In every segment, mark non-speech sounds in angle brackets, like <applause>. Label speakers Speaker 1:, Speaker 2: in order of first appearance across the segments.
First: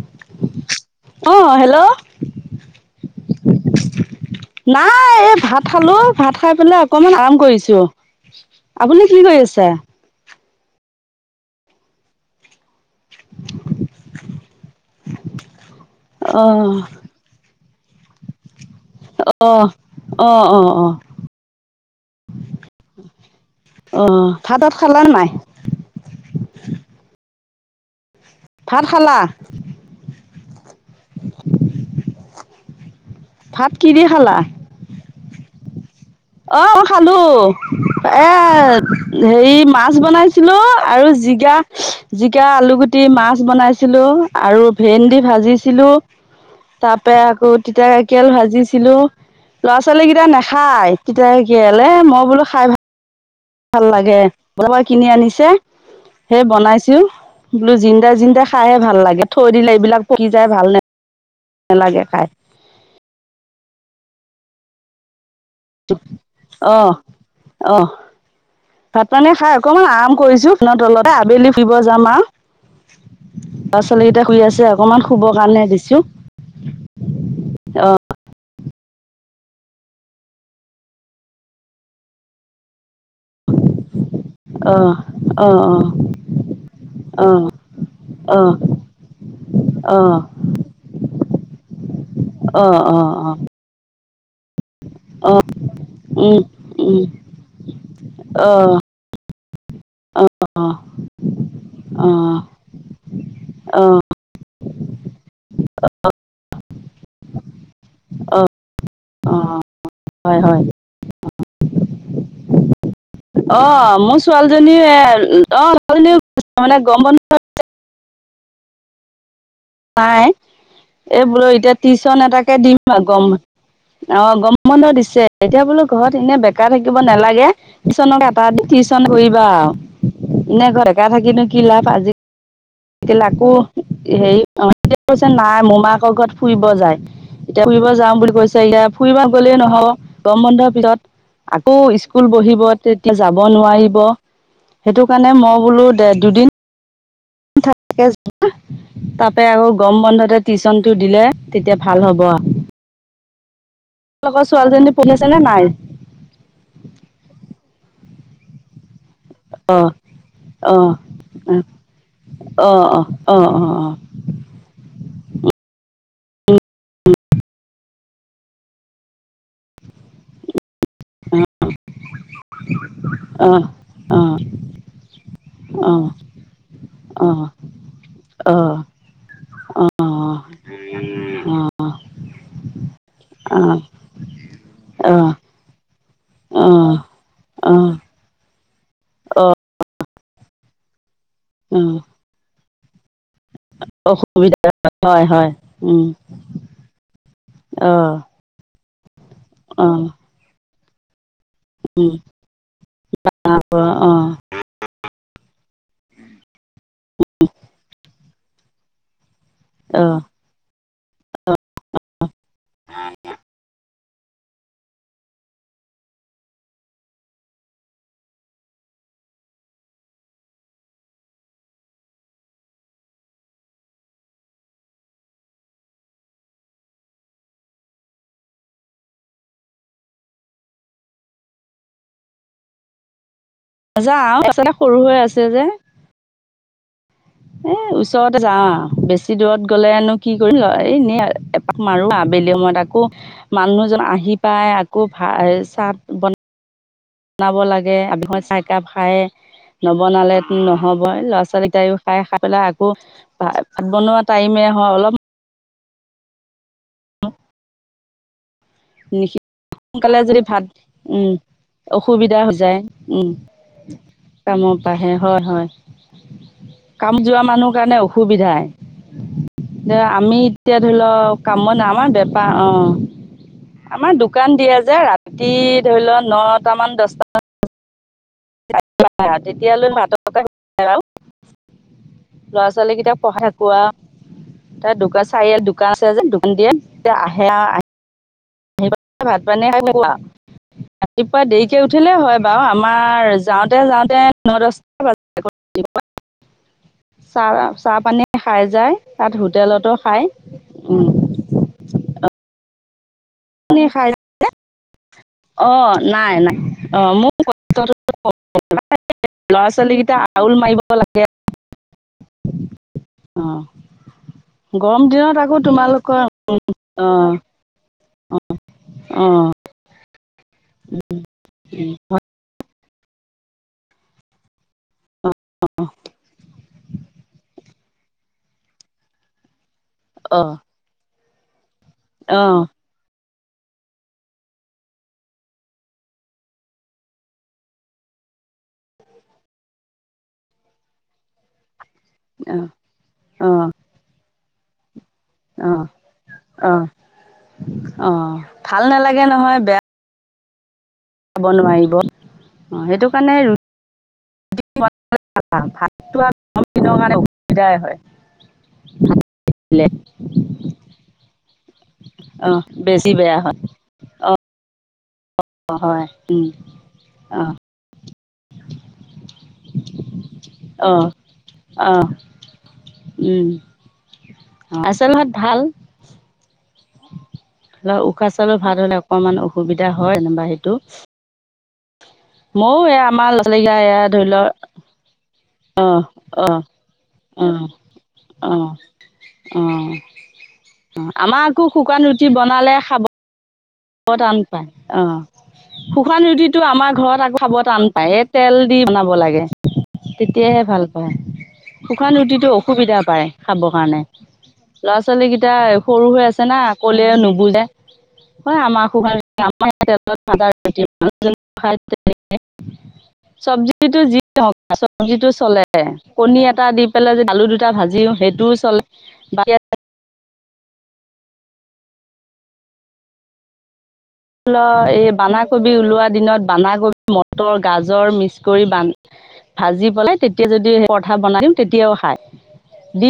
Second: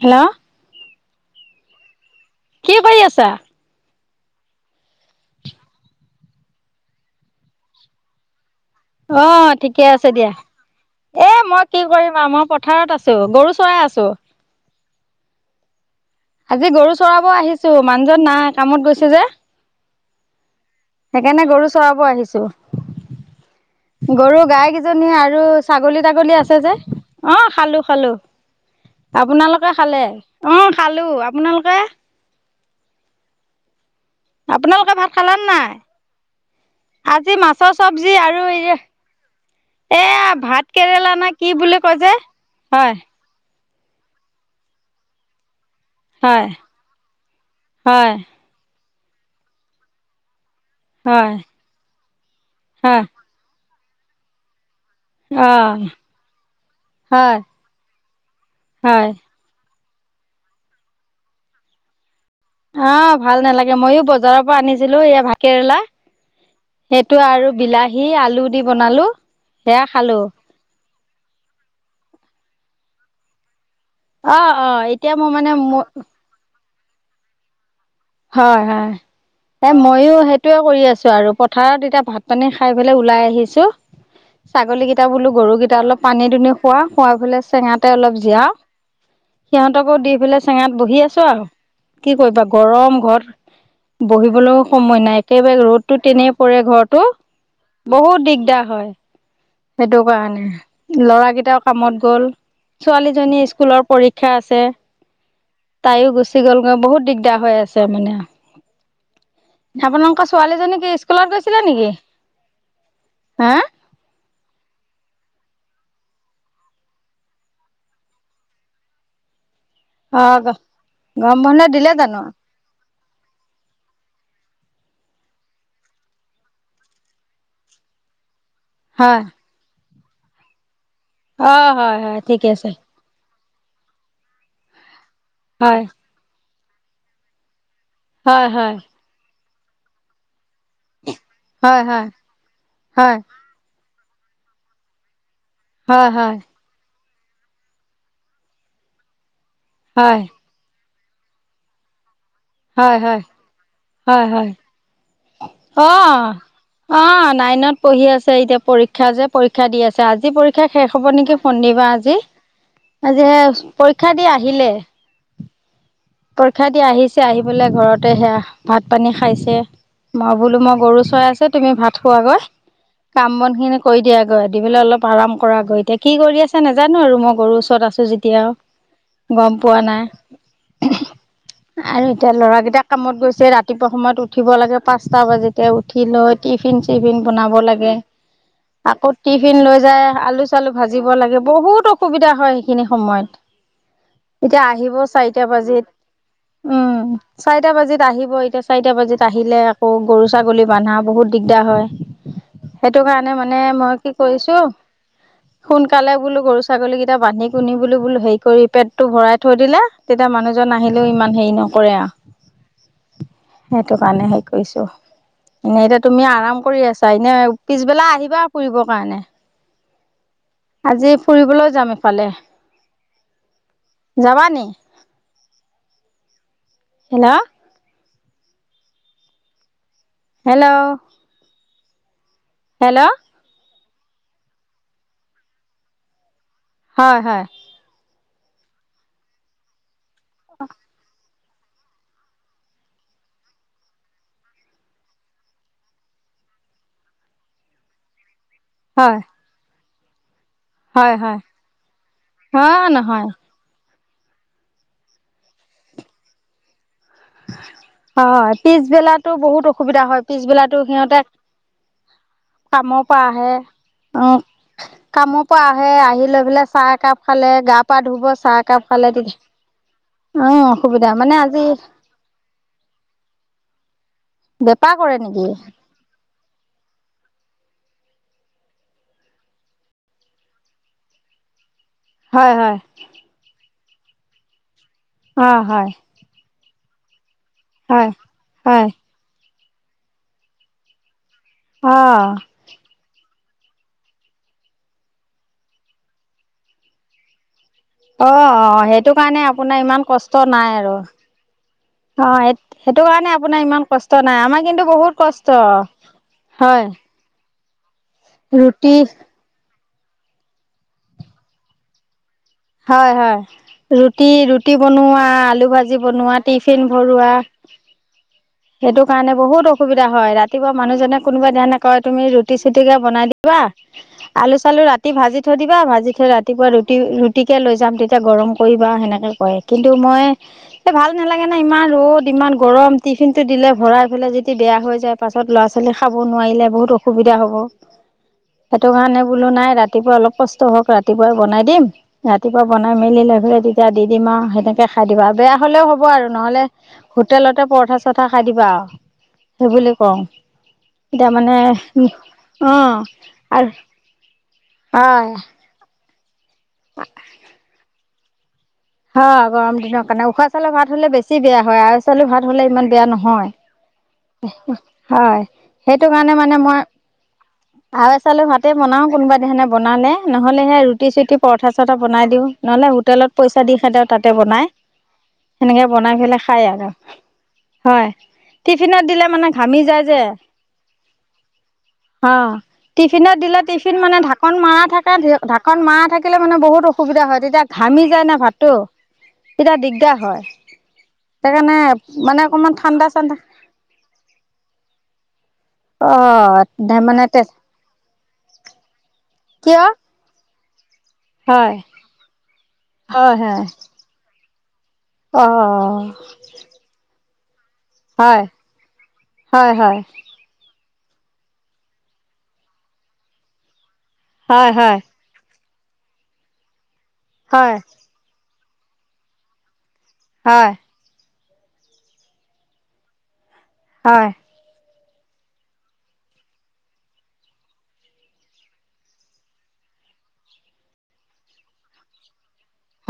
Speaker 1: Hello
Speaker 2: অ hello
Speaker 1: কি কৰি আছা?
Speaker 2: নাই এই ভাত খালো। ভাত খাই পেলাই অকনমান আৰাম কৰিছোঁ।
Speaker 1: অ, ঠিকে আছে দিয়া। এ মই কি কৰিম আৰু মই পথাৰত আছো, গৰু চৰাই আছো।
Speaker 2: অ
Speaker 1: আজি গৰু চৰাব আহিছো, মানুহজন নাই কামত গৈছে যে।
Speaker 2: অ-অ।
Speaker 1: সেইকাৰণে গৰু চৰাব আহিছোঁ।
Speaker 2: অ
Speaker 1: গৰু
Speaker 2: ভাত তাত খালা
Speaker 1: গাইকেইজনী
Speaker 2: নাই
Speaker 1: আৰু ছাগলী-তাগলী আছে যে। অঁহ। খালো-খালো।
Speaker 2: ভাত খালা
Speaker 1: আপোনালোকে খালে? অ খালো, আপোনালোকে?
Speaker 2: ভাত কি দি খালা?
Speaker 1: খালা নাই?
Speaker 2: অ খালো,
Speaker 1: আজি মাছৰ চব্জি
Speaker 2: এ
Speaker 1: আৰু এই
Speaker 2: হেৰি মাছ
Speaker 1: এয়া
Speaker 2: বনাইছিলো
Speaker 1: ভাত কেৰেলা
Speaker 2: আৰু
Speaker 1: নে কি
Speaker 2: জিকা,
Speaker 1: বুলি কয় যে
Speaker 2: জিকা,
Speaker 1: হয়
Speaker 2: আলুগুটি, মাছ বনাইছিলো আৰু ভেন্দি ভাজি ছিলো
Speaker 1: হয়
Speaker 2: তাৰ পৰা আকৌ
Speaker 1: হয়
Speaker 2: তিতাকেৰেলা ভাজিছিলো। ল'ৰা-ছোৱালীকেইটা নাখায় তিতাকেৰেলা এ মোক
Speaker 1: হা
Speaker 2: ভাল লাগে বজাৰ পৰা কিনি আনিছে।
Speaker 1: অ
Speaker 2: সেই বনাইছো
Speaker 1: হয়
Speaker 2: বোলো জিন্দা-জিন্দা খাইহে ভাল
Speaker 1: হয়
Speaker 2: লাগে থৈ দিলে এইবিলাক পকি যায় ভাল নালাগে খাই।
Speaker 1: অ ভাল নালাগে ময়ো বজাৰৰ পৰা আনিছিলো এইয়া ভাতকেৰেলা।
Speaker 2: অ! অ!
Speaker 1: দি বনালো
Speaker 2: ভাত-পানী খাই
Speaker 1: সেয়া
Speaker 2: অকনমান আৰাম
Speaker 1: খালো
Speaker 2: কৰিছোঁ ফেনৰ তলতে আজি আবেলি ফুৰিব যাম আও ল'ৰা-ছোৱালীকেইটা
Speaker 1: অ
Speaker 2: শুই আছে,
Speaker 1: অ
Speaker 2: অকনমান
Speaker 1: এতিয়া মোৰ
Speaker 2: শুবৰ
Speaker 1: মানে
Speaker 2: কাৰণে
Speaker 1: ম
Speaker 2: দিছো অঁ
Speaker 1: হয়-হয়। এ মইয়ো সেইটোৱেই কৰি আছো আৰু পথাৰত এতিয়া ভাত-পানী খাই পেলাই ওলাই আহিছোঁ।
Speaker 2: <inaudible>
Speaker 1: ছাগলীকেইটা বোলো,
Speaker 2: অ
Speaker 1: গৰুকেইটা অলপ পানী-দুনি খুৱাও, খুৱাই পেলাই চেঙাতে অলপ
Speaker 2: অ অ
Speaker 1: জিৰাও
Speaker 2: অ
Speaker 1: সিহঁতকো দি পেলাই, চেঙাত বহি আছো আও কি কৰিবা,
Speaker 2: অ
Speaker 1: গৰম ঘত
Speaker 2: অ
Speaker 1: বহিবলৈও সময় নাই,
Speaker 2: অ অ
Speaker 1: একেবাৰে ৰ'দতো তেনেই
Speaker 2: উম
Speaker 1: পৰে ঘৰটো
Speaker 2: উম
Speaker 1: বহুত
Speaker 2: অ
Speaker 1: দিগদাৰ হয়। সেইটো
Speaker 2: অ
Speaker 1: কাৰণে,
Speaker 2: অ
Speaker 1: ল'ৰাকেইটাও কামত
Speaker 2: অ
Speaker 1: গ'ল। ছোৱালীজনী স্কুলৰ পৰীক্ষা আছে। তাইও গুচি গ'লগৈ বহুত দিগদাৰ হৈ আছে মানে
Speaker 2: অ
Speaker 1: আপোনালোকৰ
Speaker 2: হয় হয়
Speaker 1: ছোৱালীজনী কি স্কুলত গৈছিলে নেকি হা
Speaker 2: অ মোৰ ছোৱালীজনী এ অ ছোৱালীজনী মানে গৰম বন্ধত নাই
Speaker 1: অ
Speaker 2: এই
Speaker 1: গৰম
Speaker 2: বোলো
Speaker 1: বন্ধ
Speaker 2: এতিয়া
Speaker 1: দিলে
Speaker 2: টিউশ্যন
Speaker 1: জানো
Speaker 2: এটাকে দিম আৰু গম অ গম বন্ধ দিছে এতিয়া বোলো ঘৰত এনে বেকাৰ থাকিব নালাগে টিউশ্যনকে ত টিউশ্যন
Speaker 1: হয়
Speaker 2: কৰিব আও এনে ঘৰ বেকা থাকিনো
Speaker 1: অ
Speaker 2: কি লাভ
Speaker 1: হয়
Speaker 2: আজি
Speaker 1: হয় ঠিকে আছে
Speaker 2: তাকো হেৰি কৈছে নাই
Speaker 1: হয়
Speaker 2: মোমায়েকৰ ঘৰত ফুৰিব যায় এতিয়া ফুৰিব যাওঁ বুলি
Speaker 1: হয়
Speaker 2: কৈছে
Speaker 1: হয়
Speaker 2: এতিয়া ফুৰিব গ'লেই নহব গম বন্ধ পিছত আকৌ
Speaker 1: হয় হয়
Speaker 2: স্কুল বহিব তেতিয়া
Speaker 1: হয়
Speaker 2: যাব নোৱাৰিব সেইটো কাৰ ণে মানে মই বোলো
Speaker 1: হয়
Speaker 2: দে
Speaker 1: হয়
Speaker 2: দুদিন তাৰাপে আকৌ গম
Speaker 1: হয়
Speaker 2: বন্ধতে টিউশ্যন টো দিলে তেতিয়া ভাল হ'ব আ
Speaker 1: হয় হয় হয় হয়
Speaker 2: ছোৱালীজনী পঢ়ি আছে নে নাই
Speaker 1: অ অ নাইনত পঢ়ি আছো এতিয়া পৰীক্ষা যে পৰীক্ষা দি
Speaker 2: অ
Speaker 1: আছে আজি পৰীক্ষা শেষ হব নেকি শনিবা আজি আজিহে পৰীক্ষা দি আহিলে পৰীক্ষা দি আহিছে আহি পেলাই ঘৰতে সেয়া ভাত পানী খাইছে মই বোলো মই গৰু চৰাইছো তুমি ভাত খোৱাগৈ কাম বন খিনি কৰি দিয়াগৈ দি পেলাই অলপ আৰাম কৰাগৈ এতিয়া কি কৰি আছে নেজানো আৰু মই গৰুৰ ওচৰত আছো যেতিয়া গম পোৱা নাই
Speaker 2: অ
Speaker 1: আৰু এতিয়া ল'ৰাকেইটাক কামত গৈছে ৰাতিপুৱা সময়ত উঠিব লাগে পাঁচটা বাজিতে উঠি লৈ টিফিন চিফিন বনাব লাগে আকৌ টিফিন লৈ যায় আলু চালু ভাজিব লাগে
Speaker 2: অ,
Speaker 1: বহুত অসুবিধা হয় সেইখিনি সময়ত।
Speaker 2: অসুবিধা
Speaker 1: এতিয়া আহিব
Speaker 2: হয় হয়
Speaker 1: চাৰিটা বাজিল
Speaker 2: উম
Speaker 1: উম চাৰিটা
Speaker 2: অ
Speaker 1: বাজিত আহিব এতিয়া চাৰিটা বাজিত আহিলে
Speaker 2: অ
Speaker 1: আকৌ গৰু ছাগলী বন্ধা বহুত দিগদাৰ হয়
Speaker 2: উম
Speaker 1: সেইটো কাৰণে মানে
Speaker 2: তাৰপৰা
Speaker 1: মই কি
Speaker 2: অ
Speaker 1: কৰিছো সোনকালে বোলো গৰু ছাগলী কেইটা বান্ধি কুনি বো বোলো হেৰি কৰি পেটতো ভৰাই থৈ দিলে
Speaker 2: অ
Speaker 1: তেতিয়া মানুহজন আহিলেও ইমান হেৰি নকৰে আৰু সেইটো কাৰণে হেৰি কৰিছোঁ। এনেই এতিয়া তুমি আৰাম কৰি আছা এনে পিছবেলা আহিবা ফুৰিব কাৰণে। আজি ফুৰিবলৈ যাম ইফালে যাবা নি‌? হেল্ল' হেল্ল' হেল্ল'
Speaker 2: যা আচতে সৰু হৈ আছে যে
Speaker 1: হয় হয়
Speaker 2: এ ওচৰতে যা বেছি দূৰত গ'লে আনো কি কৰিম এনেই মাৰো আবেলি সময়ত আকৌ মানুহজন আহি পাই আকৌ ভাত চাহ বনাই বনাব লাগে আবেলি সময়ত চাহকাপ খায়
Speaker 1: হয়
Speaker 2: নবনালে।
Speaker 1: হয়
Speaker 2: নহ'বই ল'ৰা
Speaker 1: হয়
Speaker 2: ছোৱালীকটাইো খাই খাই পেলাই
Speaker 1: অ
Speaker 2: আকৌ
Speaker 1: নহয়
Speaker 2: ভাত ভাত বনোৱা টাইমে হয় অলপ।
Speaker 1: হয় পিছবেলাতো
Speaker 2: সোনকালে
Speaker 1: বহুত অসুবিধা হয়
Speaker 2: যদি ভাত
Speaker 1: পিছবেলাতো সিহঁতে <unintelligible>
Speaker 2: উম অসুবিধা হৈ যায়
Speaker 1: কামৰ পৰা
Speaker 2: উম
Speaker 1: আহে অ
Speaker 2: কামৰ পৰাহে হয়
Speaker 1: কামৰ পৰা
Speaker 2: হয়
Speaker 1: আহে আহি লৈ পেলাই চাহ
Speaker 2: কাম
Speaker 1: একাপ
Speaker 2: যোৱা
Speaker 1: খালে
Speaker 2: মানুহ
Speaker 1: গা
Speaker 2: কাৰণে
Speaker 1: পা ধুব চাহ
Speaker 2: অসুবিধাই
Speaker 1: একাপ পালে দি
Speaker 2: আমি এতিয়া ধৰি লও কাম নাই আমাৰ ব পা অ আমাৰ দোকান দিয়া
Speaker 1: বেপাৰ
Speaker 2: যে
Speaker 1: কৰে নেকি
Speaker 2: ৰাতি ধৰি লোৱা ন টান মান দস্ত তেতিয়ালৈ ভাতৰ
Speaker 1: হয় হয়
Speaker 2: ল'ৰা-ছোৱালী কেইটাক পঢ়াই পুৱা তাৰ দোকান
Speaker 1: অ
Speaker 2: চাৰিআলি
Speaker 1: হয়
Speaker 2: দোকান আছে যে দোকান দিয়ে, তেওঁ আহে আৰু আহি
Speaker 1: হয় হয়
Speaker 2: ভাত পানী খাই পুৱা, ৰাতিপুৱা দেৰিকে
Speaker 1: অ
Speaker 2: উঠিলে হয় বাৰু আমাৰ যাওঁতে-যাওঁতে, ন-দহটা বাজি যাব চাৰে
Speaker 1: অ', -অ' সেইটো কাৰণে আপোনাৰ ইমান
Speaker 2: খাই
Speaker 1: কষ্ট নাই আৰু অ' সেইটো কাৰণে আপোনাৰ ইমান
Speaker 2: খাই
Speaker 1: কষ্ট নাই আমাৰ কিন্তু বহুত কষ্ট
Speaker 2: অ নাই নাই
Speaker 1: হয়।
Speaker 2: অ মোৰ
Speaker 1: ৰুটি
Speaker 2: ল'ৰা- ছোৱালীকেইটা আউল মাৰিব লাগে। অ
Speaker 1: হয়-হয়। ৰুটি-ৰুটি
Speaker 2: গৰম
Speaker 1: বনোৱা,
Speaker 2: দিনত আকৌ
Speaker 1: আলু ভাজি
Speaker 2: তোমালোকৰ
Speaker 1: বনোৱা, টিফিন
Speaker 2: অ
Speaker 1: ভৰোৱা সেইটো
Speaker 2: অ
Speaker 1: কাৰণে বহুত অসুবিধা হয়, ৰাতিপুৱা মানুহজনে কোনোবা দিনা কয় তুমি ৰুটি-চুটি কে বনাই দিবা, আলু-চালু ৰাতি ভাজি থৈ দিবা, ভাজি থৈ ৰাতিপুৱা ৰুটি-ৰুটি লৈ যাম তেতিয়া গৰম কৰিবা সেনেকে কয় কিন্তু মই
Speaker 2: অ অ
Speaker 1: ভাল নালাগে ন ইমান ৰ'দ,
Speaker 2: অ
Speaker 1: ইমান গৰম টি টিফিনটো দিলে ভৰাই পেলাই যদি বেয়া হৈ যায়, পাছত ল'ৰা ছোৱালী খাব নোৱাৰিলে বহুত অসুবিধা হ'ব। সেইটো কাৰণে বোলো নাই ৰাতিপুৱা অলপ কষ্ট হওঁক ৰাতিপুৱাই বনাই দিম। ৰাতিপুৱা বনাই মেলি লৈ
Speaker 2: অ
Speaker 1: ফেলে তেতিয়া দি দিম আৰু সেনেকে খাই দিবা আৰু বেয়া
Speaker 2: অ
Speaker 1: হ'লেও হ'ব আৰু নহ'লে
Speaker 2: অ
Speaker 1: হোটেলতে পৰঠা -চৰঠা
Speaker 2: অ
Speaker 1: চৰঠা খাই দিবা
Speaker 2: ভাল
Speaker 1: আৰু
Speaker 2: নালাগে নহয় বেয়া
Speaker 1: সেইবুলি কওঁ এতিয়া
Speaker 2: খাব
Speaker 1: মানে
Speaker 2: নোৱাৰিব
Speaker 1: অ'
Speaker 2: সেইটো কাৰণে ৰুটি
Speaker 1: আৰু হয়।
Speaker 2: বনাও গৰম দিনৰ কাৰণে অসুবিধাই হয়।
Speaker 1: অ' গৰম দিনৰ কাৰণে উখোৱা চাউৰ ভাত হ'লে বেছি বেয়া। হয় আউল চাউলৰ ভাত
Speaker 2: অ'
Speaker 1: হ'লে ইমান বেয়া
Speaker 2: বেছি
Speaker 1: নহয়।
Speaker 2: হয়
Speaker 1: হয়,
Speaker 2: অ'
Speaker 1: সেইটো
Speaker 2: হয়
Speaker 1: কাৰণে
Speaker 2: উম
Speaker 1: মানে মই
Speaker 2: অ'
Speaker 1: আৰু চাউলৰ ভাতে বনাও, কোনোবা দিনা বনালে নহ'লে সে
Speaker 2: অ'
Speaker 1: ৰুটি-চুটি, পৰঠা-চৰঠা
Speaker 2: অ'
Speaker 1: বনাই দিও নহ'লে হোটেলত পইচা
Speaker 2: উম
Speaker 1: পইচা দি খাইদিও আৰু তাতে বনাই,
Speaker 2: আচল ভাত ভাল
Speaker 1: সেনেকে বনাই পেলাই খায় আৰু হয়,
Speaker 2: উশাহ চোশাহ ভাল হ'লে
Speaker 1: টিফিনত দিলে
Speaker 2: অকণমান
Speaker 1: মানে ঘামি
Speaker 2: অসুবিধা
Speaker 1: যায়
Speaker 2: হয়
Speaker 1: যে
Speaker 2: যেনিবা সেইটো
Speaker 1: অ'
Speaker 2: ময়ো এই আমাৰ
Speaker 1: টিফিনত
Speaker 2: ল'ৰা
Speaker 1: দিলে,
Speaker 2: ছোৱালীকেইটা
Speaker 1: টিফিন
Speaker 2: এয়া
Speaker 1: মানে
Speaker 2: ধৰি লওক
Speaker 1: ঢাকন মৰা থাকে ঢাকোন ধাকন মাৰা থাকিলে মানে
Speaker 2: অ'
Speaker 1: বহুত অসুবিধা হয়, তেতিয়া
Speaker 2: অ'
Speaker 1: ঘামি যায় না ভাতটো
Speaker 2: অ'
Speaker 1: এতিয়া
Speaker 2: অ'
Speaker 1: দিগদাৰ হয়,
Speaker 2: আমাৰ আকৌ
Speaker 1: সেইকাৰণে
Speaker 2: শুকান ৰুটি
Speaker 1: মানে
Speaker 2: বনালে
Speaker 1: অকমান ঠাণ্ডা-চাণ্ডা
Speaker 2: খাব টান পায় অ' শুকান ৰুটিটো আমাৰ
Speaker 1: অ
Speaker 2: ঘৰত
Speaker 1: মানে
Speaker 2: আকৌ
Speaker 1: তে
Speaker 2: খাব টান পায়, এই তেল দি বনাব লাগে।
Speaker 1: কিয়
Speaker 2: তেতিয়াহে ভাল হয়
Speaker 1: হয়
Speaker 2: শুকান ৰুটিতো অসুবিধা পায়
Speaker 1: হয় হয়
Speaker 2: খাবৰ কাৰণে ল'ৰা-ছোৱালী
Speaker 1: অ
Speaker 2: কেইটা সৰু হৈ আছে না, ক'লে নুবুজে যে হয়, আমাৰ সু
Speaker 1: হয় হয়
Speaker 2: <unintelligible> যোনটো খাই তেনেকে, চবজিটো যি হক
Speaker 1: হয় হয়
Speaker 2: চবজিটো চলে। কণী এটা দি পেলাই যে আলু দুটা
Speaker 1: হয়
Speaker 2: ভাজিও সেইটোও চলে, ইয়াতে
Speaker 1: হয়। হয়
Speaker 2: ল' এই বান্ধাকবি ওলোৱা দিনত বান্ধাকবি, মটৰ, গাজৰ মিক্স কৰি বান ভাজি পেলাই তেতিয়া যদি পৰঠা বনাই দিও তেতিয়াও খায়।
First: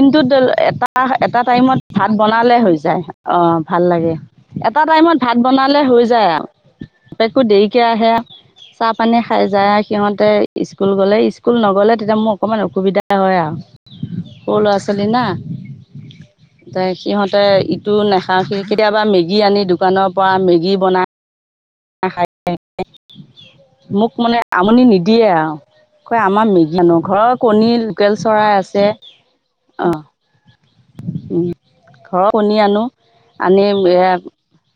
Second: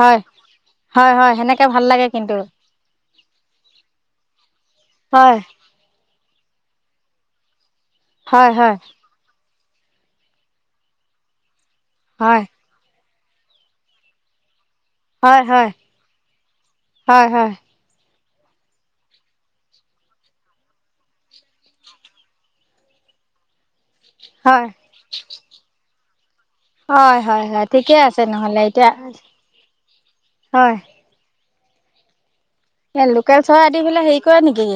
Speaker 1: হয়
Speaker 2: এটা,
Speaker 1: হয় হয়
Speaker 2: এটা
Speaker 1: সেনেকে
Speaker 2: টাইমত
Speaker 1: ভাল লাগে
Speaker 2: ভাত
Speaker 1: কিন্তু
Speaker 2: বনালে হৈ যায় অ' ভাল লাগে। এটা টাইমত ভাত
Speaker 1: হয়
Speaker 2: বনালে হৈ যায় আৰু একো দেৰিকে আহে
Speaker 1: হয় হয়
Speaker 2: চাহ-পানী খাই যায় সিহঁতে স্কুল গ'লে স্কুল, নগ'লে তেতিয়া মোৰ
Speaker 1: হয়
Speaker 2: অকণমান অসুবিধা হয় আ ওঁ, সৰু ল'ৰা-ছোৱালী ল'ৰা -ছোৱলি না
Speaker 1: হয় হয়
Speaker 2: এ
Speaker 1: হয়
Speaker 2: সিহঁতে
Speaker 1: হয়
Speaker 2: ইটো নেখা কেতিয়াবা মেগী আনি দোকানৰ পৰা মেগী বনাই মোক মানে
Speaker 1: হয়
Speaker 2: আমনি নিদিয়ে আওঁ আমাৰ মেগী আনো,
Speaker 1: হয়
Speaker 2: ঘৰৰ
Speaker 1: হয় হয়
Speaker 2: কণী
Speaker 1: ঠিকে
Speaker 2: লোকেল
Speaker 1: আছে
Speaker 2: চৰাই
Speaker 1: নহ'লে
Speaker 2: আছে।
Speaker 1: এতিয়া
Speaker 2: অঁ,
Speaker 1: হয়
Speaker 2: উম ঘৰত। কণী আনো
Speaker 1: এই লোকেল
Speaker 2: আনি
Speaker 1: চৰাই দি পেলাই
Speaker 2: এয়াত
Speaker 1: হেৰি কৰে নেকি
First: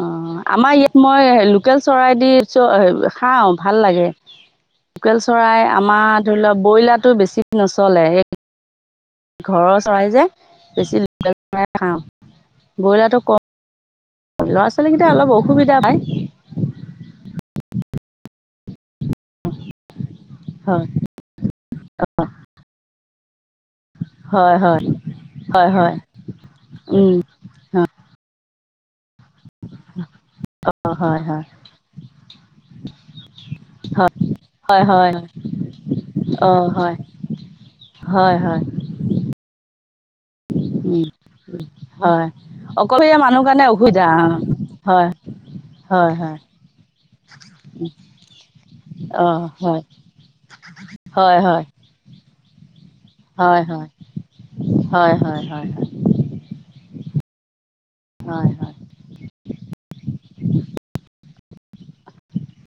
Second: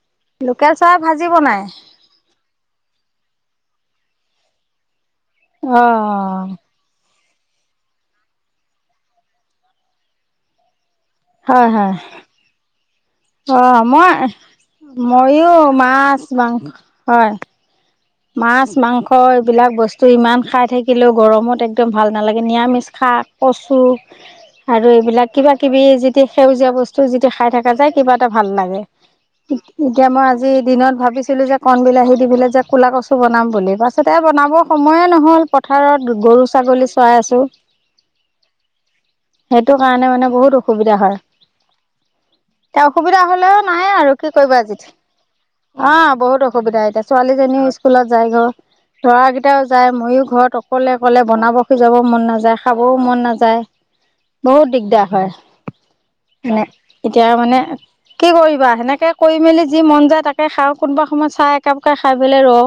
Speaker 2: অঁ,
Speaker 1: লোকেল
Speaker 2: আমাৰ
Speaker 1: চৰাই
Speaker 2: ইয়াত
Speaker 1: ভাজি
Speaker 2: মই
Speaker 1: বনাই
Speaker 2: লোকেল চৰাই দি চ- এ -অঁ, খাওঁ ভাল লাগে। লোকেল চৰাই
Speaker 1: অ
Speaker 2: আমাৰ ধৰি লোৱা ব্ৰইলাৰতটো বেছি নচলে সেই ঘৰৰ চৰাই যে, বেছি
Speaker 1: হ'য় হ'য়।
Speaker 2: খাওঁ ব্ৰইলাৰটো কম
Speaker 1: অঁ মই,
Speaker 2: ল'ৰা ছোৱালীকেইটা অলপ
Speaker 1: ময়ো
Speaker 2: অসুবিধা পায়
Speaker 1: মাছ- মাংস হ'য়। মাছ- মাংস হ'য়, এইবিলাক বস্তু ইমান খাই
Speaker 2: হয়
Speaker 1: থাকিলেও গৰমত একদম ভাল নালাগে। নিৰামিষ শাক, কচু
Speaker 2: হয় হয়
Speaker 1: আৰু এইবিলাক কিবা
Speaker 2: হয়
Speaker 1: কিবি
Speaker 2: হয়
Speaker 1: যি টি সেউজীয়া বস্তু
Speaker 2: হয়
Speaker 1: যেতিয়া খাই থাকা
Speaker 2: হয়
Speaker 1: যায় কিবা এটা ভাল লাগে। এতিয়া মই আজি দিনত
Speaker 2: হয়
Speaker 1: ভাবিছিলো
Speaker 2: হয়
Speaker 1: যে কন বিলাহী দি পেলে যে কলা কচু বনাম বুলি
Speaker 2: হয়
Speaker 1: পাছতে বনাব
Speaker 2: হয়
Speaker 1: সময়ে
Speaker 2: হয়
Speaker 1: নহল পথাৰত গৰু,
Speaker 2: অ
Speaker 1: ছাগলী
Speaker 2: হয়
Speaker 1: চৱাই আছো।
Speaker 2: হ'য়, হ'য়।
Speaker 1: সেইটো কাৰণে মানে বহুত অসুবিধা
Speaker 2: উম
Speaker 1: হ'য়।
Speaker 2: হয়
Speaker 1: এতিয়া
Speaker 2: অকলশৰীয়া
Speaker 1: অসুবিধা
Speaker 2: মানুহ
Speaker 1: হ'লেও
Speaker 2: কাৰণে
Speaker 1: নাই
Speaker 2: অসুবিধা
Speaker 1: আৰু
Speaker 2: অ
Speaker 1: কি কৰিবা অজিত
Speaker 2: হয়
Speaker 1: অঁ
Speaker 2: হয় হয়
Speaker 1: বহুত অসুবিধা এতিয়া ছোৱালীজনীও স্কুলত যায় গৈ।
Speaker 2: অ
Speaker 1: ল'ৰাকেইটাও
Speaker 2: হয়
Speaker 1: যায়। ময়ো ঘৰত অকলে, অকলে
Speaker 2: হয়
Speaker 1: বনাব
Speaker 2: হয়
Speaker 1: সিজাব মন নাযায়। খাবও মন নাযায়।
Speaker 2: হয় হয়
Speaker 1: বহুত দিগদাৰ হ'য় মানে। এতিয়া মানে, কি
Speaker 2: হয় হয়
Speaker 1: কৰিবা? সেনেকে কৰি মেলি যি মন যায় তাকে খাওঁ। কোনোবা সময়ত চাহ একাপ কে খাই পেলায় ৰওঁ।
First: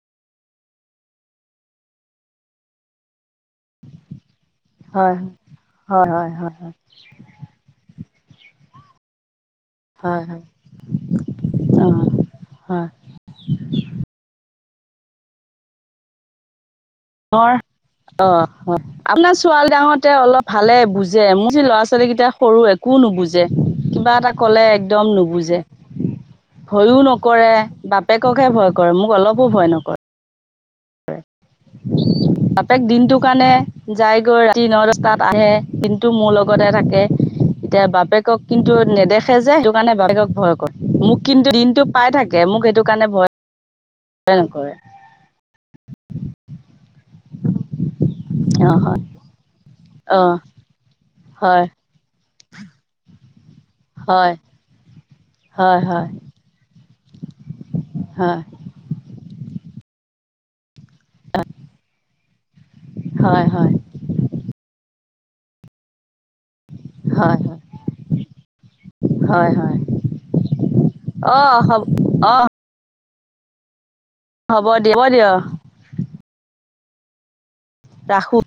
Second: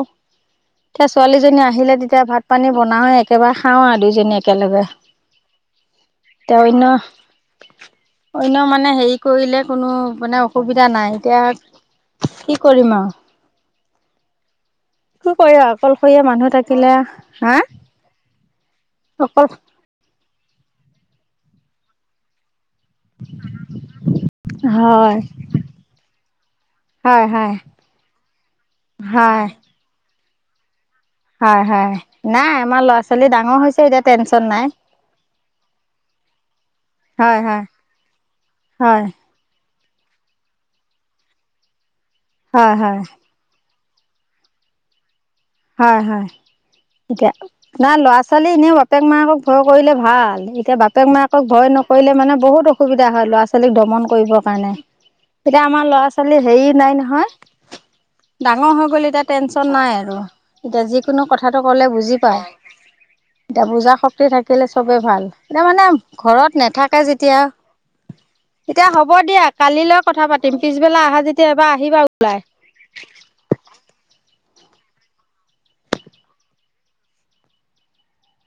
Speaker 1: এতিয়া ছোৱালীজনী আহিলে তেতিয়া ভাত পানী বনাও য়ে। এবাৰ খাওঁ আও দুইজনী একেলগে।
Speaker 2: হয় হয় হয়
Speaker 1: এতিয়া অন্য
Speaker 2: <unintelligible>
Speaker 1: অন্য মানে হেৰি কৰিলে কোনো
Speaker 2: হয়
Speaker 1: মানে
Speaker 2: হয়
Speaker 1: অসুবিধা নাই। এতিয়া
Speaker 2: অ
Speaker 1: কি
Speaker 2: হয়
Speaker 1: কৰিম আও। কি কৰিবা অকলশৰীয়া মানুহ থাক
Speaker 2: নৰ অঁ, অঁ আপোনাৰ
Speaker 1: অকল
Speaker 2: ছোৱালী ডাঙতে অলপ ভালে বুজে মোৰ যে, ল'ৰা- ছোৱালী কেইটা সৰু এ একো নুবুজে। কিবা এটা ক'লে একদম
Speaker 1: হয়
Speaker 2: নুবুজে। ভয়ো
Speaker 1: হয়
Speaker 2: নকৰে।
Speaker 1: হয়।
Speaker 2: বাপেককহে ভয় কৰে, মোক
Speaker 1: হয়
Speaker 2: অলপো ভয় নকৰে। হ'য়।
Speaker 1: হয় নাই আমাৰ
Speaker 2: বাপেক
Speaker 1: ল'ৰা
Speaker 2: দিনটো
Speaker 1: ছোৱালী ডাঙৰ হৈছে
Speaker 2: কাৰণে
Speaker 1: এতিয়া টেনচন
Speaker 2: যায়গৈ।
Speaker 1: নাই।
Speaker 2: ৰাতি ন দছ তাত আহে দিনটো মোল লগতে থাকে।
Speaker 1: হয় হয়
Speaker 2: এতিয়া বাপেকক কিন্তু
Speaker 1: হয়
Speaker 2: নেদেখে যে, সেইটো কাৰণে বাপেকক ভয় কৰে। মোক কিন্তু দিনটো পাই থাকে। মোক
Speaker 1: হয়
Speaker 2: সেইটো
Speaker 1: হয়
Speaker 2: কাৰণে ভয় ভয় নকৰে।
Speaker 1: হ'য়, হ'য়। এতিয়া, নাই ল'ৰা- ছোৱালী
Speaker 2: অ
Speaker 1: এনেও
Speaker 2: হয়
Speaker 1: বাপেক- মাকক ভয় কৰিলে
Speaker 2: অ
Speaker 1: ভাল। এতিয়া বাপেক মাকক
Speaker 2: হয়
Speaker 1: ভয় ন্‌ নকৰিলে মানে বহুত অসুবিধা হ'য় ল'ৰা ছোৱালীক দমন কৰিব
Speaker 2: হয়
Speaker 1: কাৰণে। এতিয়া আমাৰ
Speaker 2: হয়
Speaker 1: ল'ৰা
Speaker 2: হয়
Speaker 1: -ছোৱালী হেৰি নাই নহয়। হ'য়,
Speaker 2: হয়
Speaker 1: ডাঙৰ হৈ গ'ল এতিয়া টেনচন নাই আৰু। এতিয়া যিকোনো কথাটো ক'লে বুজি পায়।
Speaker 2: হয়
Speaker 1: এতিয়া
Speaker 2: হয়
Speaker 1: বুজা শক্তি থাকিলে চবে ভাল। এতিয়া মানে, ঘৰত নাথাকে
Speaker 2: হয়
Speaker 1: যেতিয়া এতিয়া হ'ব
Speaker 2: হয়
Speaker 1: দিয়া।
Speaker 2: হয় হয়
Speaker 1: কালিলৈ কথা পাতিম। পিছবেলা আহা
Speaker 2: অ
Speaker 1: যদি এবাৰ
Speaker 2: হ'ব
Speaker 1: আহিবা ওলাই।
Speaker 2: <unintelligible> হ'ব। দিব দিয়া। ৰাখো।